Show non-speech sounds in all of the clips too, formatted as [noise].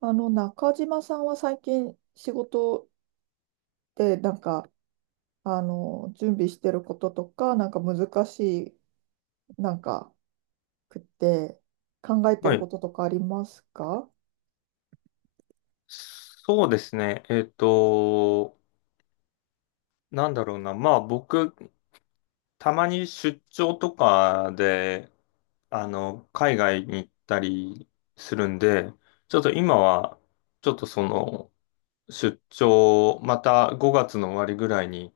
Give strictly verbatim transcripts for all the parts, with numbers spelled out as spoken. あの、中島さんは最近仕事でなんか、あの、準備してることとか、なんか難しい、なんか、くって考えてはるこい。ととかありますか？そうですね。えっと、なんだろうな。まあ僕、たまに出張とかで、あの、海外に行ったりするんで、ちょっと今は、ちょっとその、出張、またごがつの終わりぐらいに、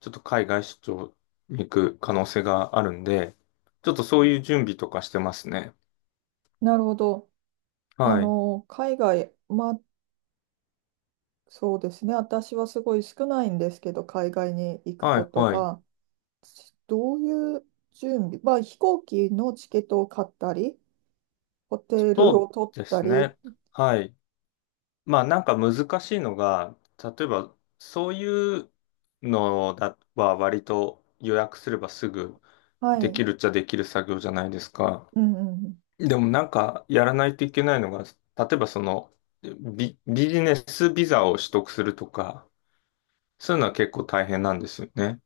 ちょっと海外出張に行く可能性があるんで、ちょっとそういう準備とかしてますね。なるほど。あはい。の、海外、まあ、そうですね。私はすごい少ないんですけど、海外に行くはこい、とはい。が、どういう準備、まあ、飛行機のチケットを買ったり、ホテルをそ取っうでたすり。ね。はい。まあなんか難しいのが、例えばそういうのだは割と予約すればすぐはできい。るっちゃできる作業じゃないですか。うんうんうん。でもなんかやらないといけないのが、例えばそのビ、ビジネスビザを取得するとか、そういうのは結構大変なんですよね。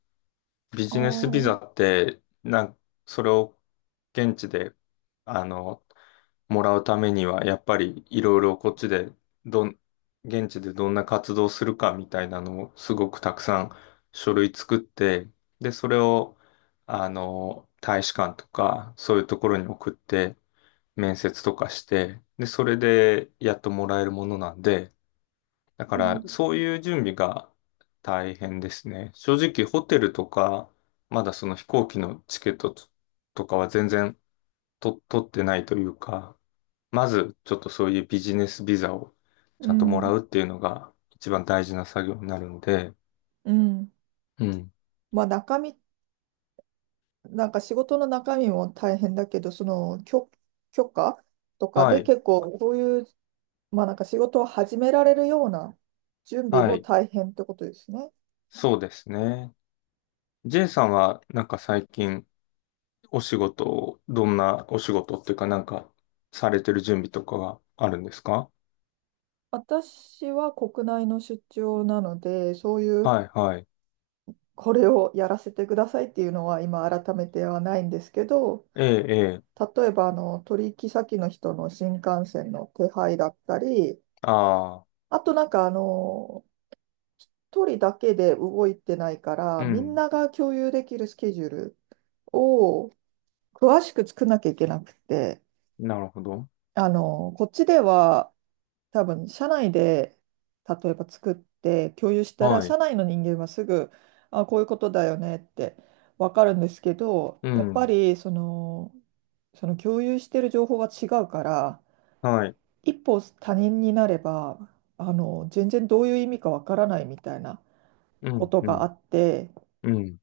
ビあジネスビザあ。って、なん、それを現地であのもらうためには、やっぱりいろいろこっちで、どん、現地でどんな活動するかみたいなのをすごくたくさん書類作って、で、それを、あの、大使館とか、そういうところに送って、面接とかして、で、それでやっともらえるものなんで、だかうらんそういう準備が大変ですね。正直ホテルとか、まだその飛行機のチケットととかは全然と取ってないというか、まず、ちょっとそういうビジネスビザをうちゃんともらん、うっていうのが一番大事な作業になるので、うん。うん。まあ中身、なんか仕事の中身も大変だけど、その許、許可とかはでい、結構そういう、まあなんか仕事を始められるような準備はもい、大変ってことですね。そうですね。J さんはなんか最近お仕事を、どんなお仕事っていうかなんかされてる準備とかはあるんですか？私は国内の出張なので、そういうはい、はい。これをやらせてくださいっていうのは今改めてはないんですけど、ええ、ええ、例えばあの取引先の人の新幹線の手配だったり、ああ、あとなんかあの一人だけで動いてないから、うみんん、なが共有できるスケジュールを詳しく作んなきゃいけなくて、なるほど。あの、こっちでは多分社内で例えば作って共有したら、はい、社内の人間はすぐ、あ、こういうことだよねってわかるんですけど、うやっぱん、りその、その共有してる情報が違うから、はい、一歩他人になれば、あの、全然どういう意味かわからないみたいなうこん、とうがあん、って、うん、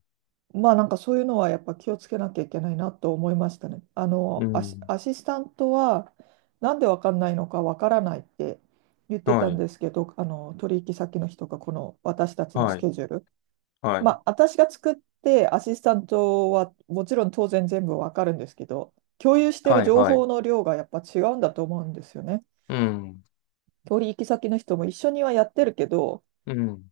まあなんかそういうのはやっぱ気をつけなきゃいけないなと思いましたね。あうのアシ、ん、アシスタントはなんでわかんないのかわからないって言ってたはんい、ですけど、あの取引先の人がこの私たちのスはい、ケジュール。はまい、あ私が作ってアシスタントはもちろん当然全部わかるんですけど、共有してるはい、情はい、報の量がやっぱ違うんだと思うんですよね。うん、取引先の人も一緒にはやってるけど、うん。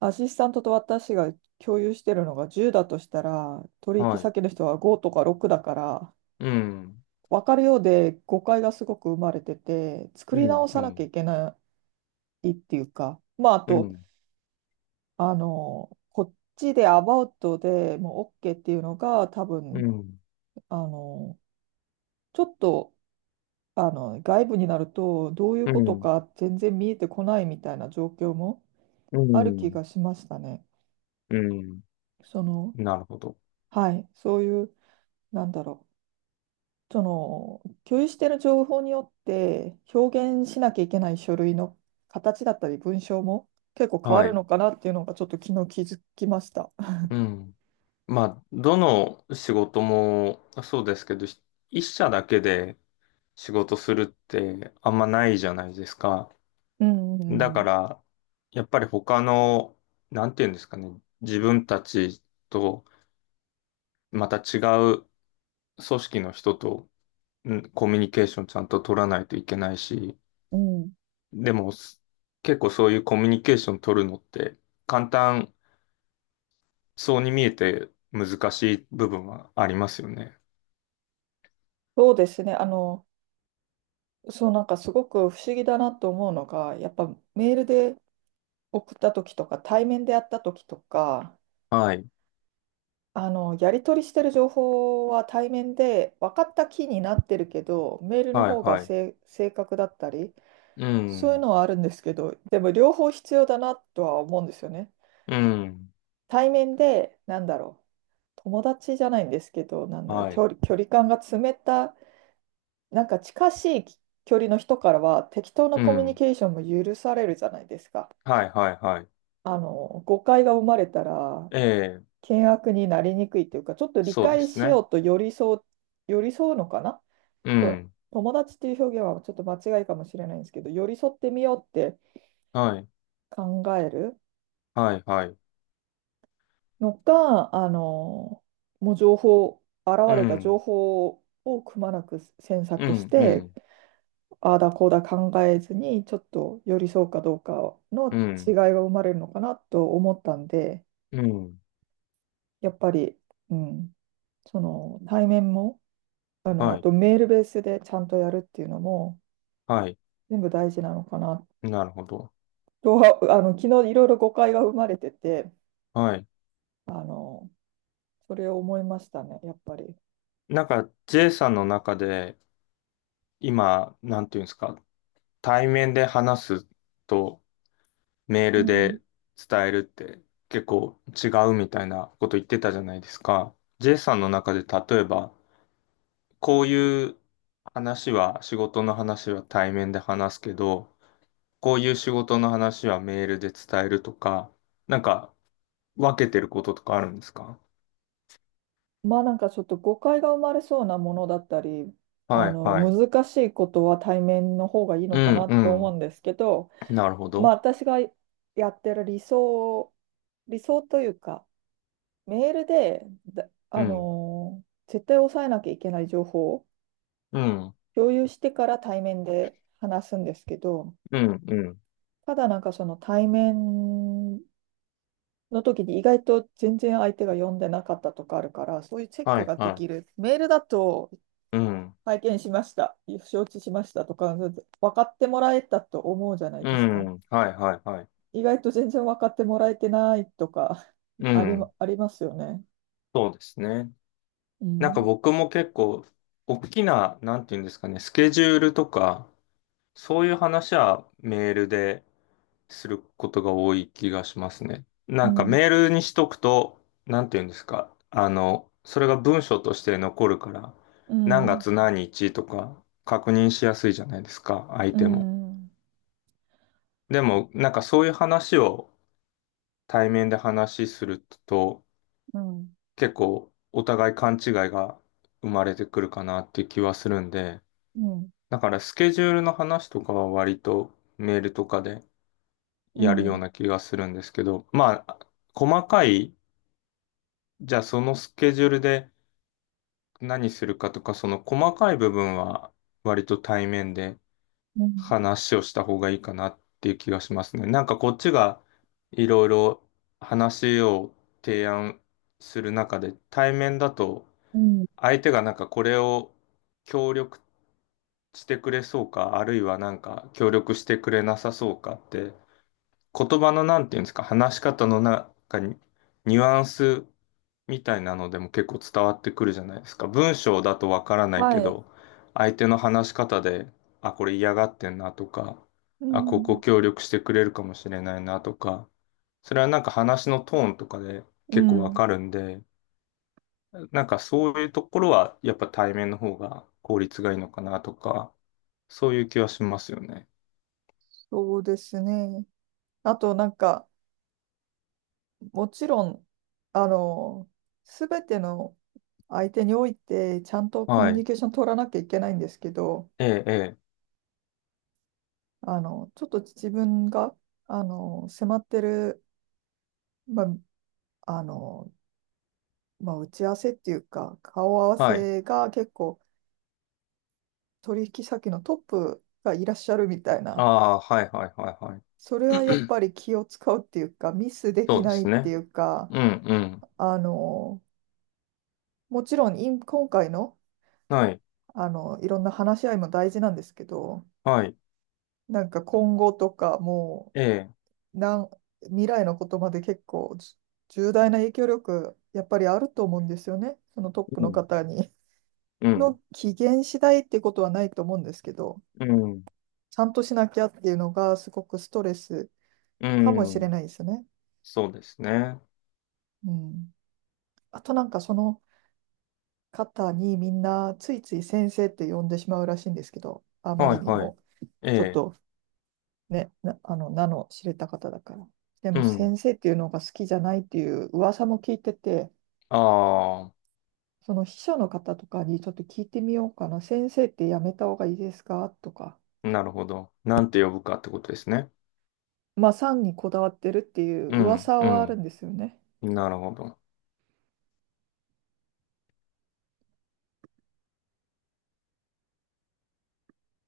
アシスタントと私が共有してるのがじゅうだとしたら、取引はい。先の人はごとかろくだから、うん。分かるようで誤解がすごく生まれてて、作うり直ん。うさなきゃいん。けないっていうか、まあ、あうと、ん。あの、こっちでアバウトでもう OK っていうのが、多う分、ん。あの、ちょっと、あの、外部になると、どういううことん。か全然見えてこないみたいな状況もうある気ん。がしましたね。うん、その、なるほど。はい、そういう、なんだろう。その共有している情報によって表現しなきゃいけない書類の形だったり文章も結構変わはるい。のかなっていうのがちょっと昨日気づきました。うん。まあ、どの仕事もそうですけど、ひ一社だけで仕事するってあんまないじゃないですか。うんだうかんら、やっぱり他の、なんていうんですかね、自分たちとまた違う組織の人と、うん、コミュニケーションちゃんと取らないといけないし、うん、うん、でも、す結構そういうコミュニケーション取るのって簡単そうに見えて難しい部分はありますよね。そうですね。あの、そうなんかすごく不思議だなと思うのが、やっぱメールで送った時とか対面でやった時とか、はい。あの、やり取りしてる情報は対面で分かった気になってるけど、メールのはい、方がはい。正正確だったり。うそういうん。のはあるんですけど、でも両方必要だなとは思うんですよね。うん。対面で、なんだろう、友達じゃないんですけど、なんだろう、は距い。離、距離感が詰めた、なんか近しい距離の人からは適当なうコミュニん。ケーションも許されるじゃないですか。はい、はい、はい。あの、誤解が生まれたら、ええ、険悪になりにくいというか、ちょっと理そうで解すしよね。うと寄り添う、寄り添うのかな。うこれ、ん。友達っていう表現はちょっと間違いかもしれないんですけど、寄り添ってみようってはい。考える。はい、はい。のか、あの、もう情報、現うれた情ん。報をくまなく詮う索しん、うて、ん。ああだこうだ考えずに、ちょっと寄り添うかどうかうの違いん。が生まれるのかなと思ったんで、うん。やっぱり、うん、その対面も、あの、はあい。とメールベースでちゃんとやるっていうのも、はい。全部大事なのかななるほど。とは、[laughs] あの、昨日いろいろ誤解が生まれてて、はい。あの、それを思いましたね、やっぱり。なんか、J さんの中で今、なんていうんですか、対面で話すと、メーうルん。で伝えるって結構違うみたいなこと言ってたじゃないですか。J さんの中で例えば、こういう話は、仕事の話は対面で話すけど、こういう仕事の話はメールで伝えるとか、なんか分けてることとかあるんですか？まあなんかちょっと誤解が生まれそうなものだったり、あはいのはい。難しいことは対面の方がいいうのかんなと思うんでうすけど、ん。なるほまあど。私がやってる理想、理想というか、メールで、だうあん。のー絶対押さえなきゃいけない情報をうん。共有してから対面で話すんですけど、うんうん。ただなんかその対面の時に意外と全然相手が読んでなかったとかあるから、そういうチェッはクいができはる。メールだとい。うん。拝見しました、承知しましたとか、分かってもらえたと思うじゃないうですか。ん。はいはいはい。意外と全然分かってもらえてないとか、う [laughs] ありん。ま、ありますよね。そうですね。うなんかん、僕も結構、大きな、なんていうんですかね、スケジュールとか、そういう話はメールですることが多い気がしますね。うなんかん、メールにしとくと、なんていうんですか、あの、それが文章として残るから、う何ん、月何日とか確認しやすいじゃないですか、相う手も。ん、でも、なんかそういう話を対面で話しすると、うん、うん、結構お互い勘違いが生まれてくるかなって気はするんで、うん、だからスケジュールの話とかは割とメールとかでやるような気がするんですけど、まあ、細かい、じゃあそのスケジュールで何するかとか、その細かい部分は割と対面でうん、話をした方がいいかなっていう気がしますね。なんかこっちがいろいろ話を提案する中で、対面だとうん、相手がなんかこれを協力してくれそうか、あるいはなんか協力してくれなさそうかって言葉のなんていうんですか、話し方の中にニュアンスみたいなのでも結構伝わってくるじゃないですか。文章だとわからないはけい、ど、相手の話し方で、あ、これ嫌がってんなとか、うあ、ここん、協力してくれるかもしれないなとか、それはなんか話のトーンとかでう結構わん、かるんで、なんかそういうところはやっぱ対面の方が効率がいいのかなとか、そういう気はしますよね。そうですね。あと、なんか、もちろん、あの、すべての相手において、ちゃんとコミはュニい。ケーション取らなきゃいけないんですけど、ええ、ええ。あの、ちょっと自分が、あの、迫ってる、まあ、あの、まあ、打ち合わせっていうか、顔合わはい。せが結構取引先のトップがいらっしゃるみたいあな、あ、はい、はい、はい、はい。それはやっ [clears throat] ぱり気を使うっていうか、ミスでそきうでないっすていね。うか、うん、うん。あの、もちろん今今回の、はい、あの、いろんな話し合いも大事なんですけど、はい。なんか今後とかもええ、う、なん未来のことまで結構じ重大な影響力、やっぱりあると思うんですよね、そのトップうのん、方に。うん、の機嫌次第っていうことはないと思うんですけど、うん、ちゃんとしなきゃっていうのがすごくストレスうかもしれん。ないですね。そうですね。うん。あとなんかその方にみんなついつい先生って呼んでしまうらしいんですけど、あまはりい、にはい。もえちょっえ、とね、な、あの、名の知れた方だから。でうもん。先生っていうのが好きじゃないっていう噂も聞いてて、あその秘書の方とかにちょっと聞いてみようかな。先生ってやめた方がいいですかとか。あ、なるほど。なんて呼ぶかってことですね。まあ、産にこだわってるっていううん、噂うはあるん。んですよね。なるほど。